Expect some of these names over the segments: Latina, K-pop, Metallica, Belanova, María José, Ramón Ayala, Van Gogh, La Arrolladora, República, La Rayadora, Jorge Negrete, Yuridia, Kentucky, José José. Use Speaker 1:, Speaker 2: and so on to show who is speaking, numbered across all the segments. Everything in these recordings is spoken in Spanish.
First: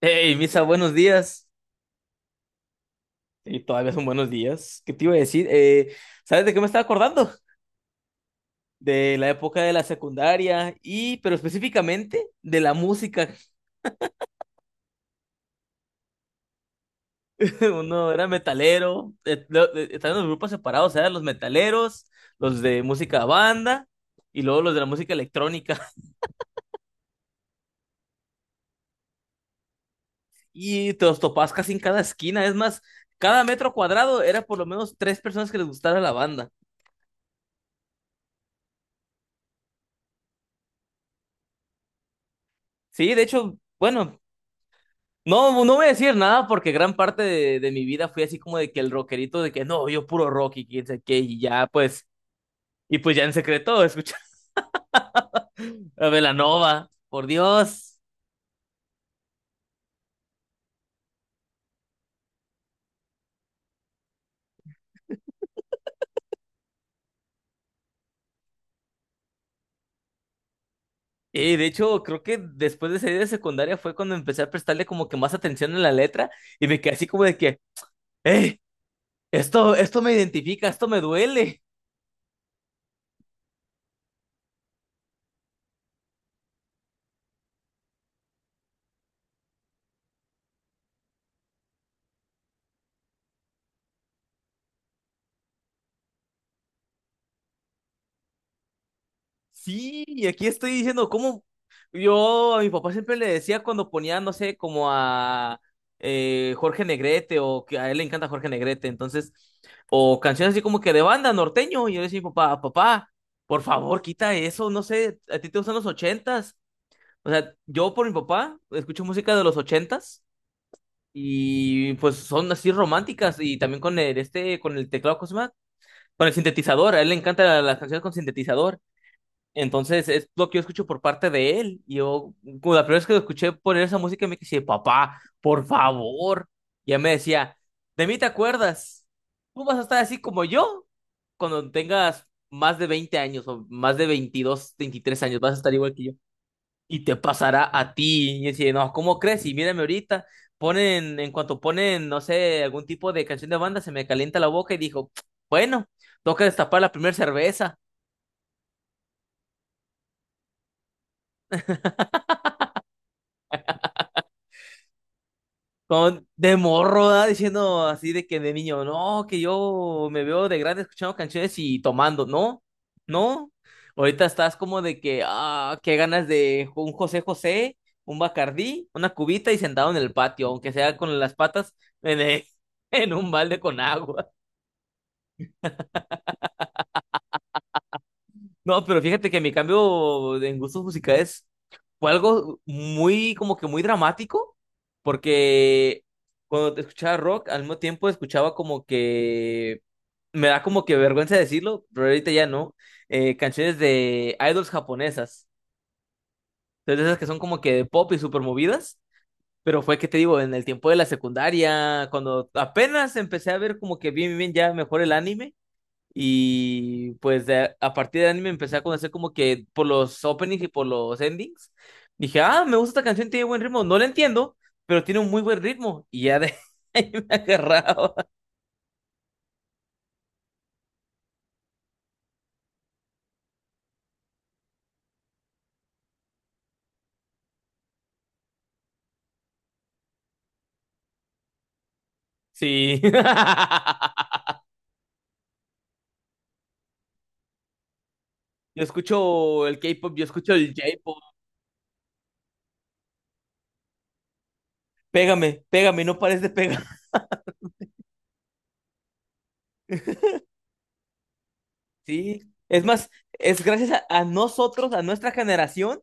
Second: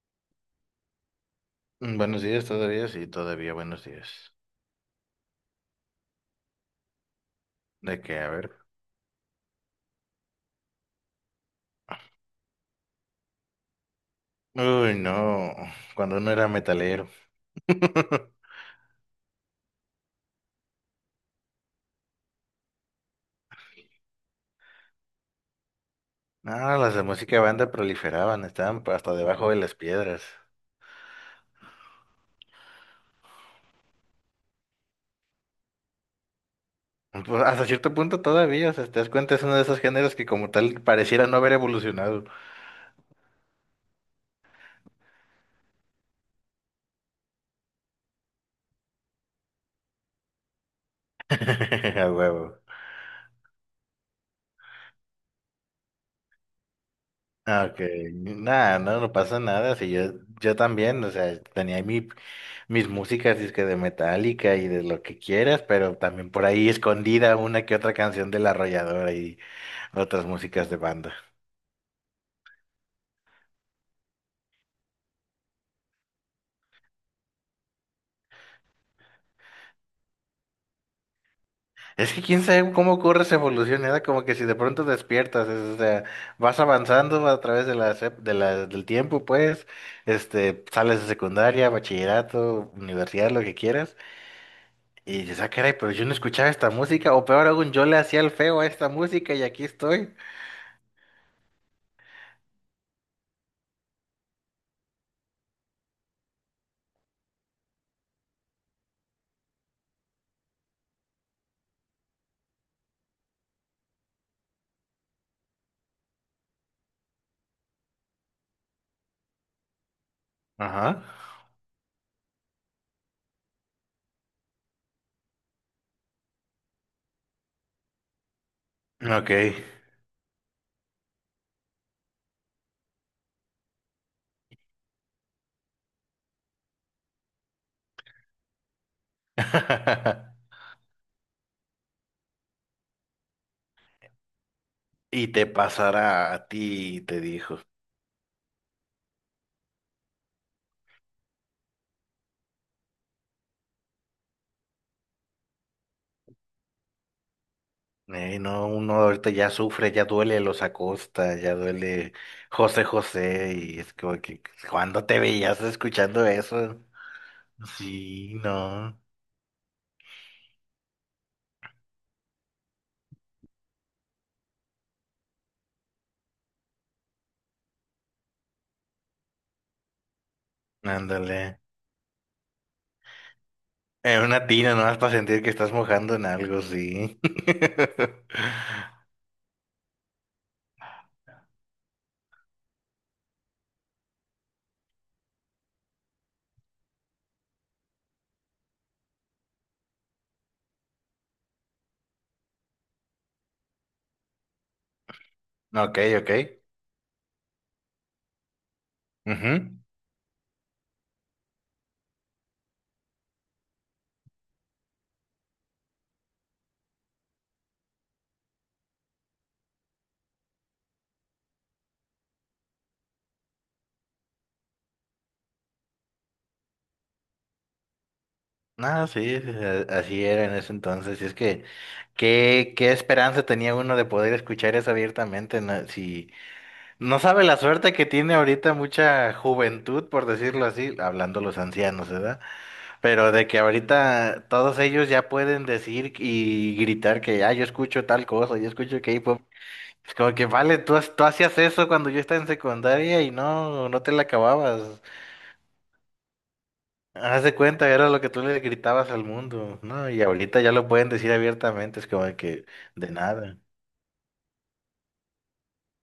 Speaker 1: Hey, Misa, buenos días.
Speaker 2: Buenos días todavía, sí, todavía
Speaker 1: Y
Speaker 2: buenos
Speaker 1: todavía son buenos
Speaker 2: días.
Speaker 1: días. ¿Qué te iba a decir? ¿Sabes de qué me estaba acordando?
Speaker 2: ¿De qué? A ver.
Speaker 1: De la época de la secundaria pero específicamente, de la música.
Speaker 2: Uy, no, cuando uno era metalero.
Speaker 1: Uno era metalero, estaban los grupos separados, eran los metaleros, los de música banda y luego los de la música electrónica.
Speaker 2: No, las de música banda proliferaban, estaban hasta debajo de las piedras.
Speaker 1: Y te los topabas casi en cada esquina. Es más, cada metro cuadrado era por lo menos tres personas que les gustara la banda.
Speaker 2: Pues, hasta cierto punto todavía, o sea, te das cuenta, es uno de esos géneros que como tal pareciera no haber evolucionado.
Speaker 1: Sí, de hecho, bueno, no, no voy a decir nada porque gran parte de mi vida fui así como de que el rockerito de que no, yo puro rock y quién sabe qué, y ya
Speaker 2: A
Speaker 1: pues,
Speaker 2: huevo.
Speaker 1: y pues ya en secreto escuchaba a Belanova, por
Speaker 2: Ah, ok,
Speaker 1: Dios.
Speaker 2: nada, no, no pasa nada, si yo, yo también, o sea, tenía mi, mis músicas, disque de Metallica y de lo que quieras, pero también por ahí escondida una que otra canción de La Arrolladora y otras músicas de banda.
Speaker 1: Y de hecho, creo que después de salir de secundaria fue cuando empecé a prestarle como que más atención a la letra y me quedé así como de que, hey, esto me identifica, esto me duele.
Speaker 2: Es que quién sabe cómo ocurre esa evolución, era como que si de pronto despiertas, o sea, vas avanzando a través de las ep- de la- del tiempo, pues, este, sales de secundaria, bachillerato, universidad, lo que quieras, y dices, ah, caray, pero yo no escuchaba esta música, o peor aún, yo le hacía el feo a esta música y aquí
Speaker 1: Sí,
Speaker 2: estoy.
Speaker 1: y aquí estoy diciendo cómo yo a mi papá siempre le decía cuando ponía, no sé, como a Jorge Negrete o que a él le encanta Jorge Negrete, entonces, o canciones así como que de banda norteño, y yo le decía a mi papá, papá, por favor, quita eso, no sé, a ti te gustan los ochentas. O sea, yo por mi papá escucho música de los ochentas
Speaker 2: Ajá.
Speaker 1: y pues son así románticas y también con el teclado, ¿cómo se llama? Con el sintetizador, a él le encanta las canciones con sintetizador.
Speaker 2: Ok.
Speaker 1: Entonces es lo que yo escucho por parte de él. Y yo, como la primera vez que lo escuché poner esa música, me dije, papá, por favor. Y él me decía, de mí te acuerdas, tú vas a estar así como yo cuando tengas más de 20 años o más de 22, 23
Speaker 2: Y
Speaker 1: años,
Speaker 2: te
Speaker 1: vas a estar igual que yo.
Speaker 2: pasará a ti,
Speaker 1: Y te
Speaker 2: te dijo.
Speaker 1: pasará a ti. Y yo decía, no, ¿cómo crees? Y mírame ahorita, en cuanto ponen, no sé, algún tipo de canción de banda, se me calienta la boca y dijo, bueno, toca destapar la primera cerveza.
Speaker 2: "Ey, no, uno ahorita ya sufre, ya duele los Acosta, ya duele José José, y es como que, ¿cuándo te veías escuchando
Speaker 1: De
Speaker 2: eso?
Speaker 1: morro, ¿verdad? Diciendo así de
Speaker 2: Sí,
Speaker 1: que de niño,
Speaker 2: no,
Speaker 1: no, que yo me veo de grande escuchando canciones y tomando, ¿no? ¿No? Ahorita estás como de que, ah, qué ganas de un José José, un Bacardí, una cubita y sentado en el patio, aunque sea con las
Speaker 2: ándale.
Speaker 1: patas en, el- en un balde con
Speaker 2: En
Speaker 1: agua.
Speaker 2: una tina nomás para sentir que estás mojando en algo, sí.
Speaker 1: No, pero fíjate que mi cambio en gustos musicales fue algo como que muy dramático, porque cuando escuchaba rock, al mismo tiempo escuchaba como que me da como que vergüenza decirlo, pero ahorita ya no, canciones de idols japonesas.
Speaker 2: Ok, ok.
Speaker 1: Entonces, esas que son como que de pop y súper movidas,
Speaker 2: Ujú.
Speaker 1: pero fue que te digo, en el tiempo de la secundaria, cuando apenas empecé a ver como que bien, bien, ya mejor el anime. Y pues a partir del anime empecé a conocer como que por los openings y por los endings. Dije, ah, me gusta esta canción, tiene buen ritmo. No la entiendo, pero tiene un muy buen ritmo. Y ya de ahí me agarraba.
Speaker 2: No, sí, sí, así era en ese entonces. Y es que, qué esperanza tenía uno de poder escuchar eso abiertamente, no? Si no sabe la suerte que tiene ahorita mucha juventud, por decirlo así, hablando los ancianos, ¿verdad?
Speaker 1: Sí.
Speaker 2: Pero de que ahorita todos ellos ya pueden decir y gritar que, ah, yo escucho tal cosa, yo
Speaker 1: Yo
Speaker 2: escucho K-pop.
Speaker 1: escucho el
Speaker 2: Es
Speaker 1: K-pop, yo
Speaker 2: como que,
Speaker 1: escucho el
Speaker 2: vale, tú,
Speaker 1: J-pop.
Speaker 2: tú hacías eso cuando yo estaba en secundaria y no, no te la acababas.
Speaker 1: Pégame, pégame, no pares de pegar.
Speaker 2: Haz de cuenta, era lo que tú le gritabas al mundo, ¿no? Y ahorita ya lo pueden decir abiertamente, es como
Speaker 1: Sí.
Speaker 2: que,
Speaker 1: Es más,
Speaker 2: de nada.
Speaker 1: es gracias a nosotros, a nuestra generación,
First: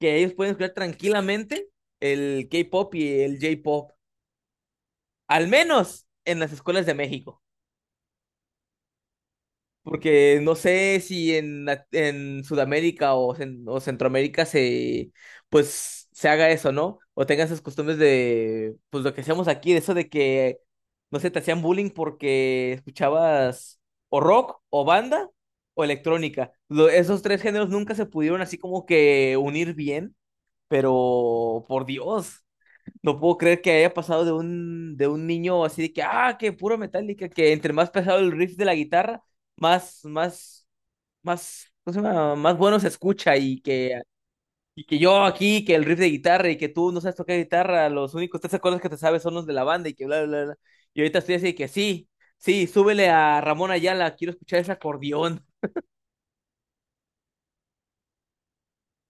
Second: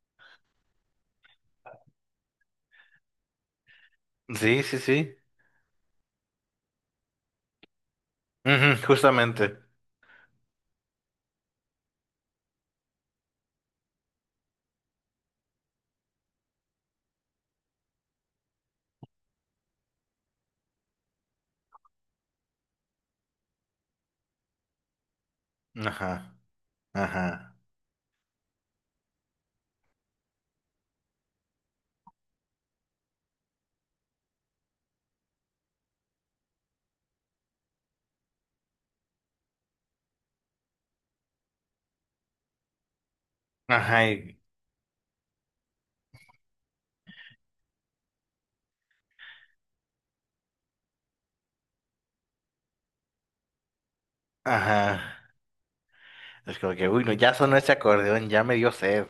Speaker 1: que ellos pueden escuchar tranquilamente el K-pop y el J-pop.
Speaker 2: Sí, sí, sí.
Speaker 1: Al menos en las escuelas de México.
Speaker 2: Ujú, justamente.
Speaker 1: Porque no sé si en Sudamérica o Centroamérica se pues se haga eso, ¿no? O tengan esas costumbres de pues lo que hacemos aquí, de eso de que no sé, te hacían bullying porque escuchabas o rock o banda o
Speaker 2: Ajá,
Speaker 1: electrónica. Esos tres
Speaker 2: ajá.
Speaker 1: géneros nunca se pudieron así como que unir bien, pero por Dios. No puedo creer que haya pasado de un niño así de que, ah, que puro Metallica, que entre más pesado el riff de la guitarra, más, más, más, ¿cómo se llama? Más bueno se escucha y que,
Speaker 2: Ajá, y-
Speaker 1: yo aquí, que el riff de guitarra y que tú no sabes tocar guitarra, los únicos tres acordes que te sabes son los de la banda y que bla, bla, bla, bla. Y ahorita estoy así de que sí, sí, súbele a Ramón Ayala, quiero escuchar ese
Speaker 2: Ajá.
Speaker 1: acordeón.
Speaker 2: Es como que, uy, no, ya sonó ese acordeón, ya me dio sed.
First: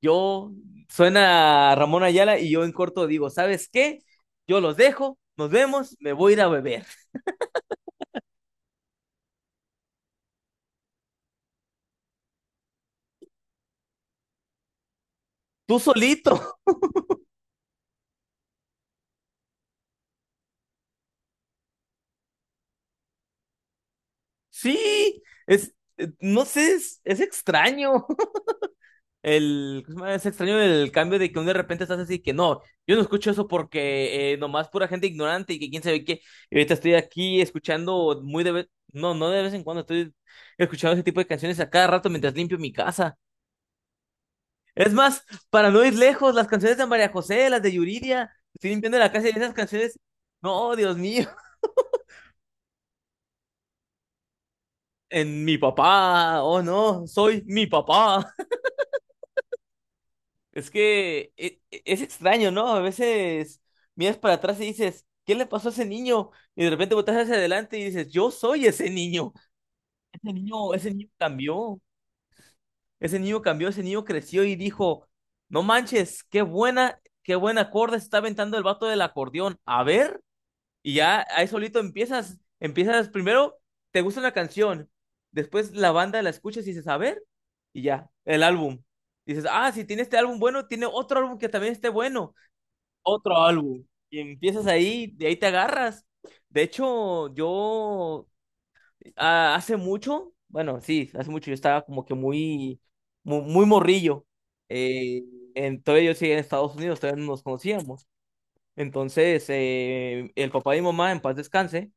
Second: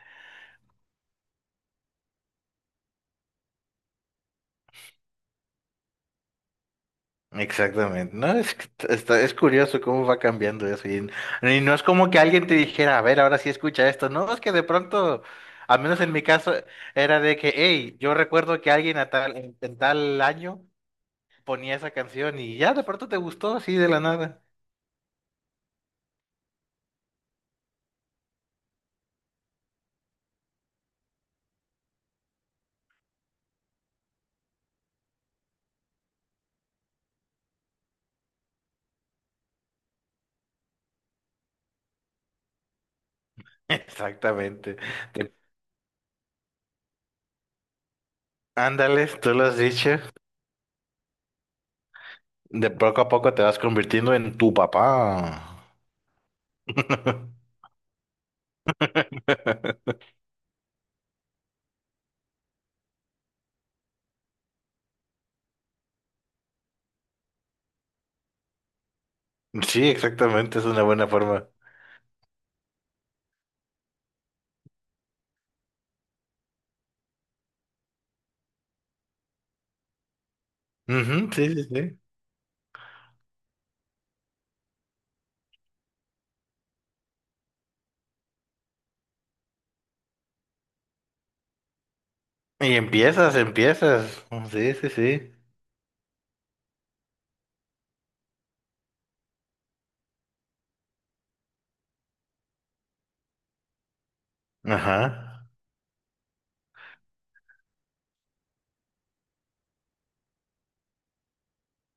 Speaker 1: Yo, suena Ramón Ayala y yo en corto digo, ¿sabes qué? Yo los dejo, nos vemos, me voy a ir a beber.
Speaker 2: Exactamente. No, es, está, es curioso cómo va cambiando eso. Y no es como que alguien te dijera, a ver, ahora sí escucha esto. No, es que de pronto,
Speaker 1: Tú
Speaker 2: al menos en mi caso,
Speaker 1: solito.
Speaker 2: era de que, hey, yo recuerdo que alguien a tal, en tal año ponía esa canción y ya de pronto te gustó así de la nada.
Speaker 1: Sí, no sé, es extraño. ¿Cómo se llama? Es extraño el cambio de que de repente estás así que no, yo no escucho eso porque nomás pura gente ignorante y que quién sabe qué. Y ahorita estoy aquí escuchando no, no de vez en cuando, estoy escuchando ese tipo de canciones a cada rato mientras limpio mi casa.
Speaker 2: Exactamente.
Speaker 1: Es más,
Speaker 2: Te-
Speaker 1: para no ir lejos, las canciones de María José, las de Yuridia, estoy limpiando la
Speaker 2: Ándales,
Speaker 1: casa y
Speaker 2: tú lo
Speaker 1: esas
Speaker 2: has
Speaker 1: canciones,
Speaker 2: dicho.
Speaker 1: no, Dios mío,
Speaker 2: De poco a poco te vas convirtiendo en tu papá.
Speaker 1: en mi papá, oh no, soy mi papá. Es que es extraño, ¿no? A veces miras para atrás y dices, ¿qué le pasó a ese niño? Y de repente volteas hacia adelante y dices, yo soy ese niño.
Speaker 2: Sí, exactamente, es una
Speaker 1: Ese
Speaker 2: buena
Speaker 1: niño
Speaker 2: forma.
Speaker 1: cambió. Ese niño cambió, ese niño creció y dijo, no manches, qué buen acorde se está aventando el vato del acordeón. A ver, y ya
Speaker 2: Ujú,
Speaker 1: ahí
Speaker 2: sí, sí,
Speaker 1: solito
Speaker 2: sí.
Speaker 1: empiezas primero, te gusta una canción, después la banda la escuchas y dices, a ver, y ya, el álbum. Dices, ah, si tiene este álbum bueno, tiene otro álbum que también esté bueno
Speaker 2: Y empiezas,
Speaker 1: otro álbum. Y
Speaker 2: empiezas. Oh,
Speaker 1: empiezas
Speaker 2: sí, sí,
Speaker 1: ahí, de
Speaker 2: sí.
Speaker 1: ahí te agarras. De hecho, yo hace mucho, bueno, sí, hace mucho yo estaba como que muy, morrillo.
Speaker 2: Ajá.
Speaker 1: Eh, todavía yo seguía en Estados Unidos, todavía no nos conocíamos. Entonces, el papá de mi mamá, en paz descanse,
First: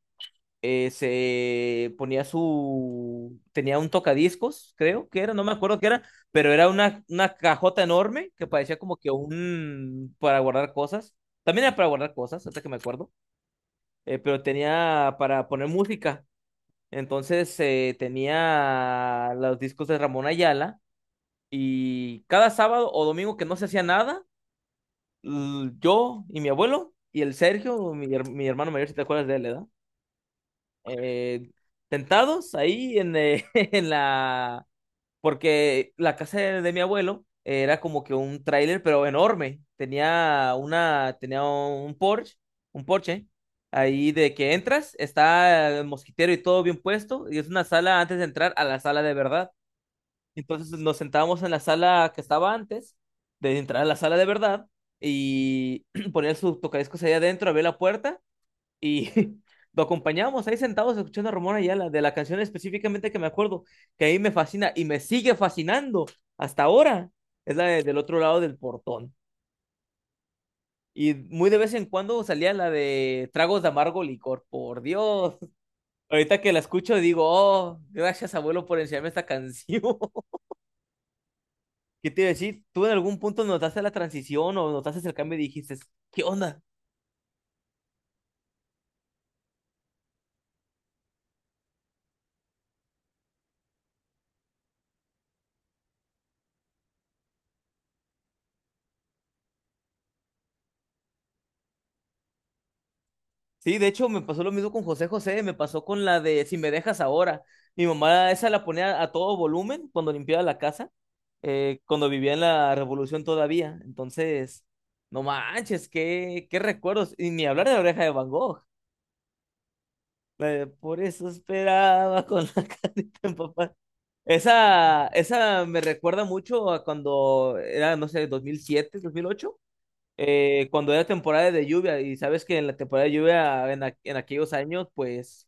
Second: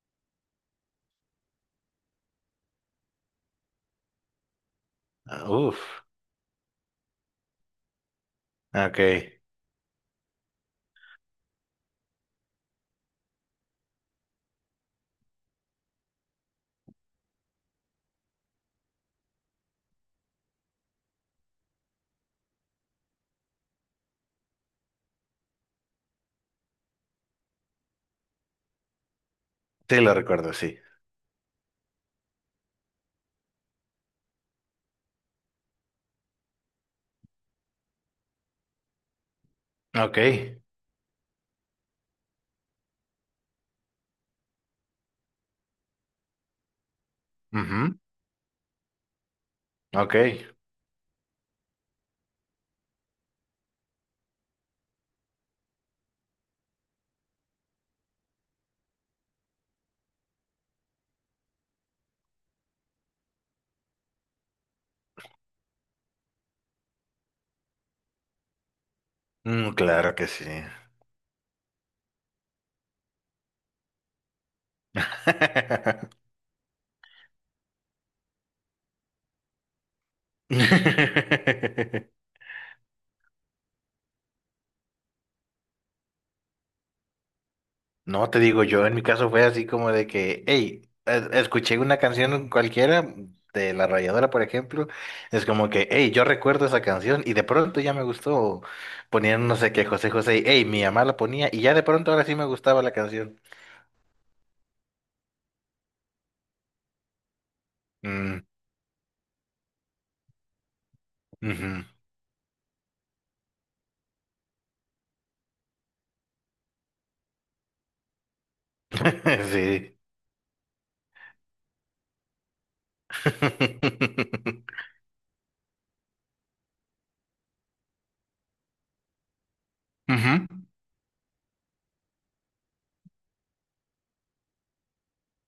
Speaker 1: tenía un tocadiscos, creo que era, no
Speaker 2: Ah,
Speaker 1: me acuerdo qué era,
Speaker 2: uf.
Speaker 1: pero era una cajota enorme que parecía como que
Speaker 2: Ok.
Speaker 1: para guardar cosas, también era para guardar cosas, hasta que me acuerdo, pero tenía para poner música, entonces tenía los discos de Ramón Ayala y cada sábado o domingo que no se hacía nada, yo y mi abuelo y el Sergio, mi hermano mayor, si te acuerdas de él, ¿verdad?
Speaker 2: Sí, lo recuerdo, sí.
Speaker 1: eh, tentados ahí en la... Porque la casa de mi abuelo era como que un tráiler, pero enorme.
Speaker 2: Ok.
Speaker 1: Tenía tenía un Porsche, un Porsche. Ahí de que entras, está el mosquitero y todo bien puesto, y es una
Speaker 2: Ujú,
Speaker 1: sala antes de entrar a la sala de verdad.
Speaker 2: ok.
Speaker 1: Entonces nos sentábamos en la sala que estaba antes de entrar a la sala de verdad y ponía sus tocadiscos ahí adentro, abría la puerta y lo acompañábamos ahí sentados escuchando a Ramón Ayala de la canción específicamente que me acuerdo, que ahí me fascina y me sigue fascinando hasta ahora. Es la del otro lado del portón.
Speaker 2: Mm, claro que sí.
Speaker 1: Y muy de vez en cuando salía la de tragos de amargo licor, por Dios. Ahorita que la escucho digo, oh, gracias abuelo por enseñarme esta canción. ¿Qué te iba a decir? ¿Tú en algún punto notaste la transición o notaste el cambio y dijiste, ¿qué onda?
Speaker 2: No, te digo, yo en mi caso fue así como de que, hey, escuché una canción cualquiera de La Rayadora, por ejemplo, es como que, hey, yo recuerdo esa canción y de pronto ya me gustó, ponían no sé qué, José José, y, hey, mi mamá la ponía y ya de pronto ahora sí me gustaba la canción.
Speaker 1: Sí, de hecho me pasó lo mismo con José José, me pasó con la de Si me dejas ahora. Mi mamá
Speaker 2: Mm,
Speaker 1: esa la ponía a todo volumen cuando limpiaba la casa,
Speaker 2: ujú.
Speaker 1: cuando vivía en la Revolución todavía. Entonces, no manches, qué recuerdos. Y ni hablar de la oreja de Van Gogh.
Speaker 2: Sí.
Speaker 1: La de, por eso esperaba con la carita en papá. Esa me recuerda mucho a cuando era, no sé, 2007, 2008 cuando era temporada de lluvia, y sabes que en la temporada de lluvia en aquellos años, pues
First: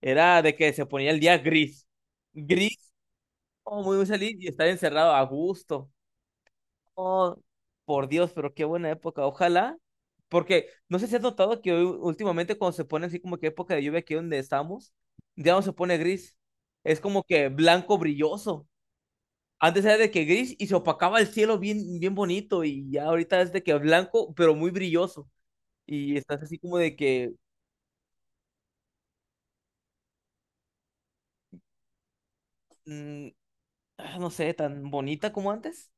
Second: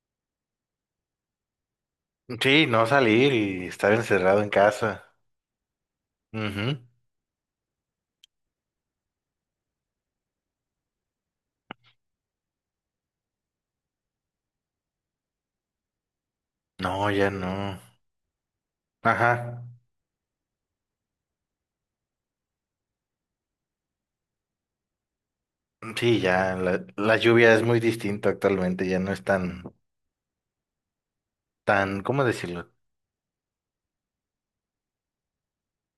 Speaker 1: era de que se ponía el día gris.
Speaker 2: Ujú. Sí, no
Speaker 1: Gris,
Speaker 2: salir y
Speaker 1: oh,
Speaker 2: estar
Speaker 1: muy, muy salir
Speaker 2: encerrado
Speaker 1: y
Speaker 2: en
Speaker 1: estar encerrado
Speaker 2: casa.
Speaker 1: a gusto.
Speaker 2: Ujú.
Speaker 1: Oh, por Dios, pero qué buena época. Ojalá. Porque no sé si has notado que hoy, últimamente cuando se pone así como que época de lluvia aquí donde estamos, ya no se pone gris. Es
Speaker 2: No,
Speaker 1: como
Speaker 2: ya
Speaker 1: que
Speaker 2: no.
Speaker 1: blanco brilloso.
Speaker 2: Ajá.
Speaker 1: Antes era de que gris y se opacaba el cielo bien, bien bonito y ya ahorita es de que blanco, pero muy brilloso. Y
Speaker 2: Sí,
Speaker 1: estás
Speaker 2: ya
Speaker 1: así como
Speaker 2: la,
Speaker 1: de
Speaker 2: la
Speaker 1: que,
Speaker 2: lluvia es muy distinta actualmente, ya no es tan, tan, ¿cómo decirlo?
Speaker 1: mm, no sé, tan bonita como antes.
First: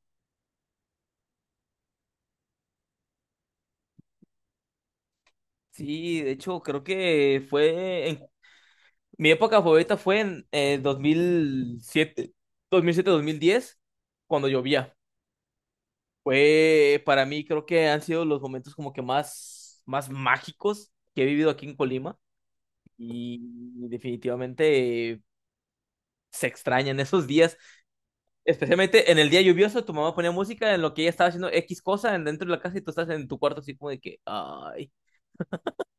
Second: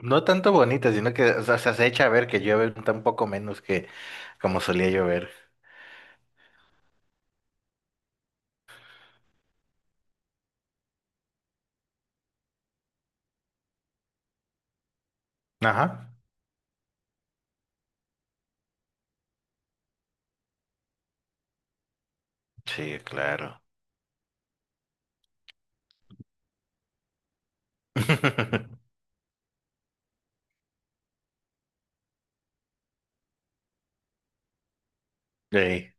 Speaker 2: No tanto bonita, sino que o sea, se echa a ver que llueve un poco menos que como solía llover.
Speaker 1: Sí, de hecho, creo que fue en mi época favorita fue en dos mil siete, 2010 cuando llovía.
Speaker 2: Ajá.
Speaker 1: Fue para mí creo que han sido los momentos como que más más mágicos que he vivido aquí en Colima
Speaker 2: Sí,
Speaker 1: y
Speaker 2: claro.
Speaker 1: definitivamente se extrañan esos días, especialmente en el día lluvioso, tu mamá ponía música en lo que ella estaba haciendo X cosa dentro de la casa y tú estás en tu cuarto así como de que ay.
Speaker 2: Ey,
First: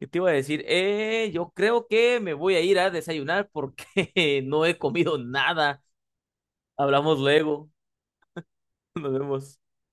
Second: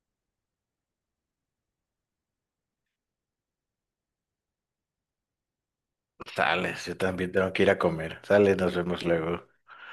Speaker 1: ¿Qué te iba a decir? Yo creo que me voy a ir a desayunar porque no he comido nada.
Speaker 2: sales, yo
Speaker 1: Hablamos
Speaker 2: también tengo que
Speaker 1: luego.
Speaker 2: ir a comer. Sales, nos vemos
Speaker 1: Nos
Speaker 2: luego.
Speaker 1: vemos.